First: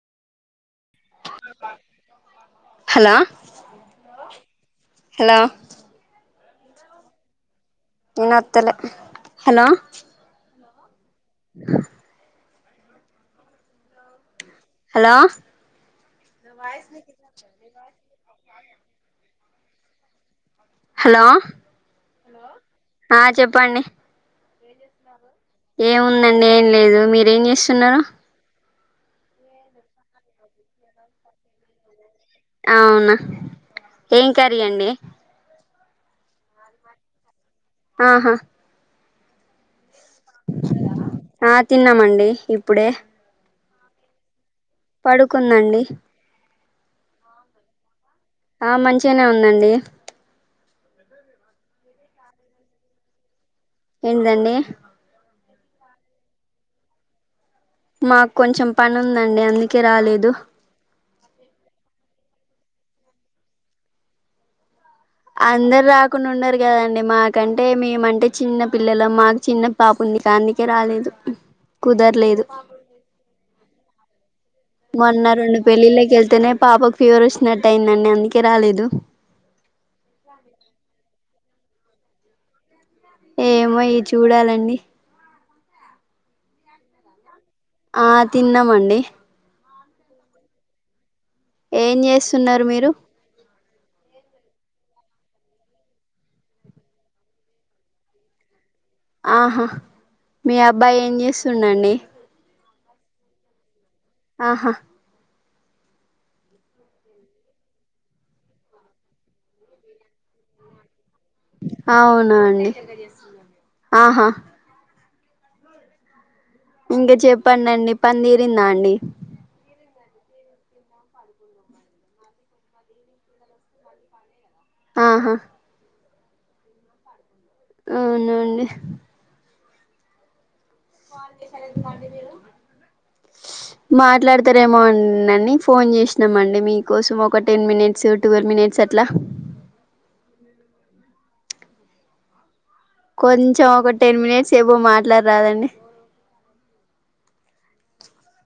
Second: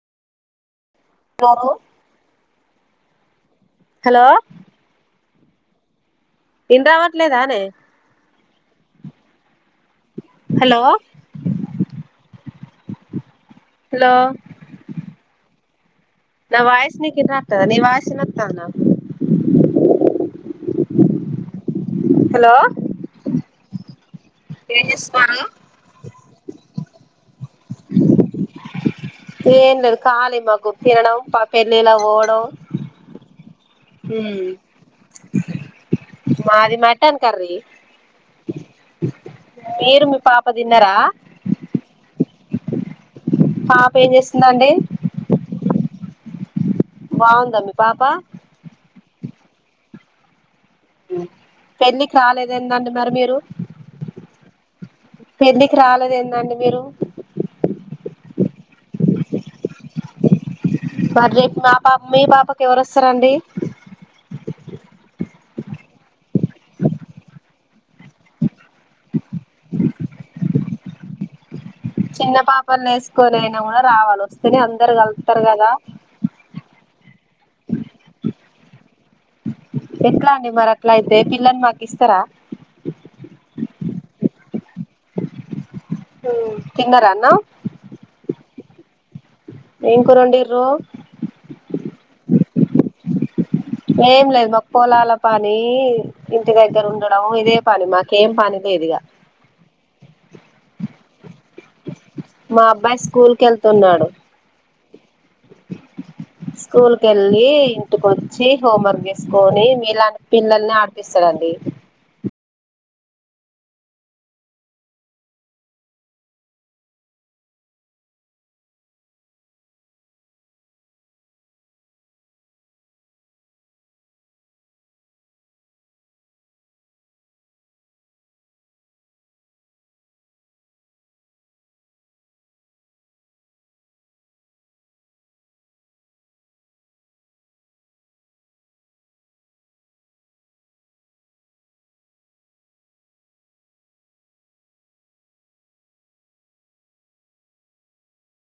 బాబు హలా హలా ఇన్ రావట్లేదానే ఇనొత్తలే హలో హలో ఆ హలో హలో నా వాయిస్ నీకు ఇంట్రత్తదా నీ వాయిస్ ఇనత్తానా హలో హలో ఆ చెప్పండి ఏం చేస్ ఏముందండి ఏం లేదు మీరేం చేస్తున్నారు ఏం లేదు ఖాళీ మాకు తినణం ప పెళ్ళిలా [inaudible] అవునా ఏం హ్మ్ కరీయండి మాది మటన్ కర్రీ ఆహా ఏరు మీ పాప తిన్నరా ఆ తిన్నామండి ఇప్పుడే పాపెం జేస్ పడుకుందండి బాగుంద మీ పాప ఆ మంచిగానే ఉందండి పెళ్ళికి రాలేదు ఏంటండి మరి మీరు ఏదండి పెళ్ళికి రాలేదు ఏందండి మీరు మాకు కొంచెం పని ఉందండి అందుకే రాలేదు బర్డే మా పాప మీ పాపకి ఎవరోస్తరండి అందరు రాకుండా ఉన్నారు కదండి మాకంటే మేమంటే చిన్న పిల్లలం మాకు చిన్న పాప ఉంది అందుకే రాలేదు చిన్న కుదరలేదు పాపన్ నేస్కొని గుడా రావల్ ఆరోజు మొన్న రొండు పెళ్ళిళ్ళకెళ్తేనే పాపకు ఫీవర్ వచ్చినట్టు అయిందండి అందుకే రాలేదు మీ పిల్లని మాకిస్తరా ఏమోయి చూడాలండి తిన్నార అన్నం ఆ తిన్నామండి ఏం కుర్రొండిర్రు ఏం చేస్తున్నారు మీరు ఏం లేదు మా పొలాల పని ఇంటి దగ్గర ఉండడం ఇదే పని మాకేం పని లేదు ఇగ ఆహా మీ అబ్బాయి ఏం చేస్తుండు అండి మా అబ్బాయి స్కూల్ కి ఎళ్తున్నాడు ఆహా స్కూల్ కి ఎళ్ళి ఇంటికి వచ్చి హోంవర్క్ చేసుకొని మీ లాంటి పిల్లల్ని ఆడు తీసరండి అవునా అండి ఆహా ఇంకా చెప్పనండి పని తీరిందా అండి ఆహా అవునండి మాట్లాడతారు ఏమోనని ఫోన్ చేసినము అండి మీకోసం ఒక టెన్ మినిట్స్ ట్వెల్వ్ మినిట్స్ అట్లా కొంచెం ఒక టెన్ మినిట్స్ ఏవో మాట్లాడరాదండి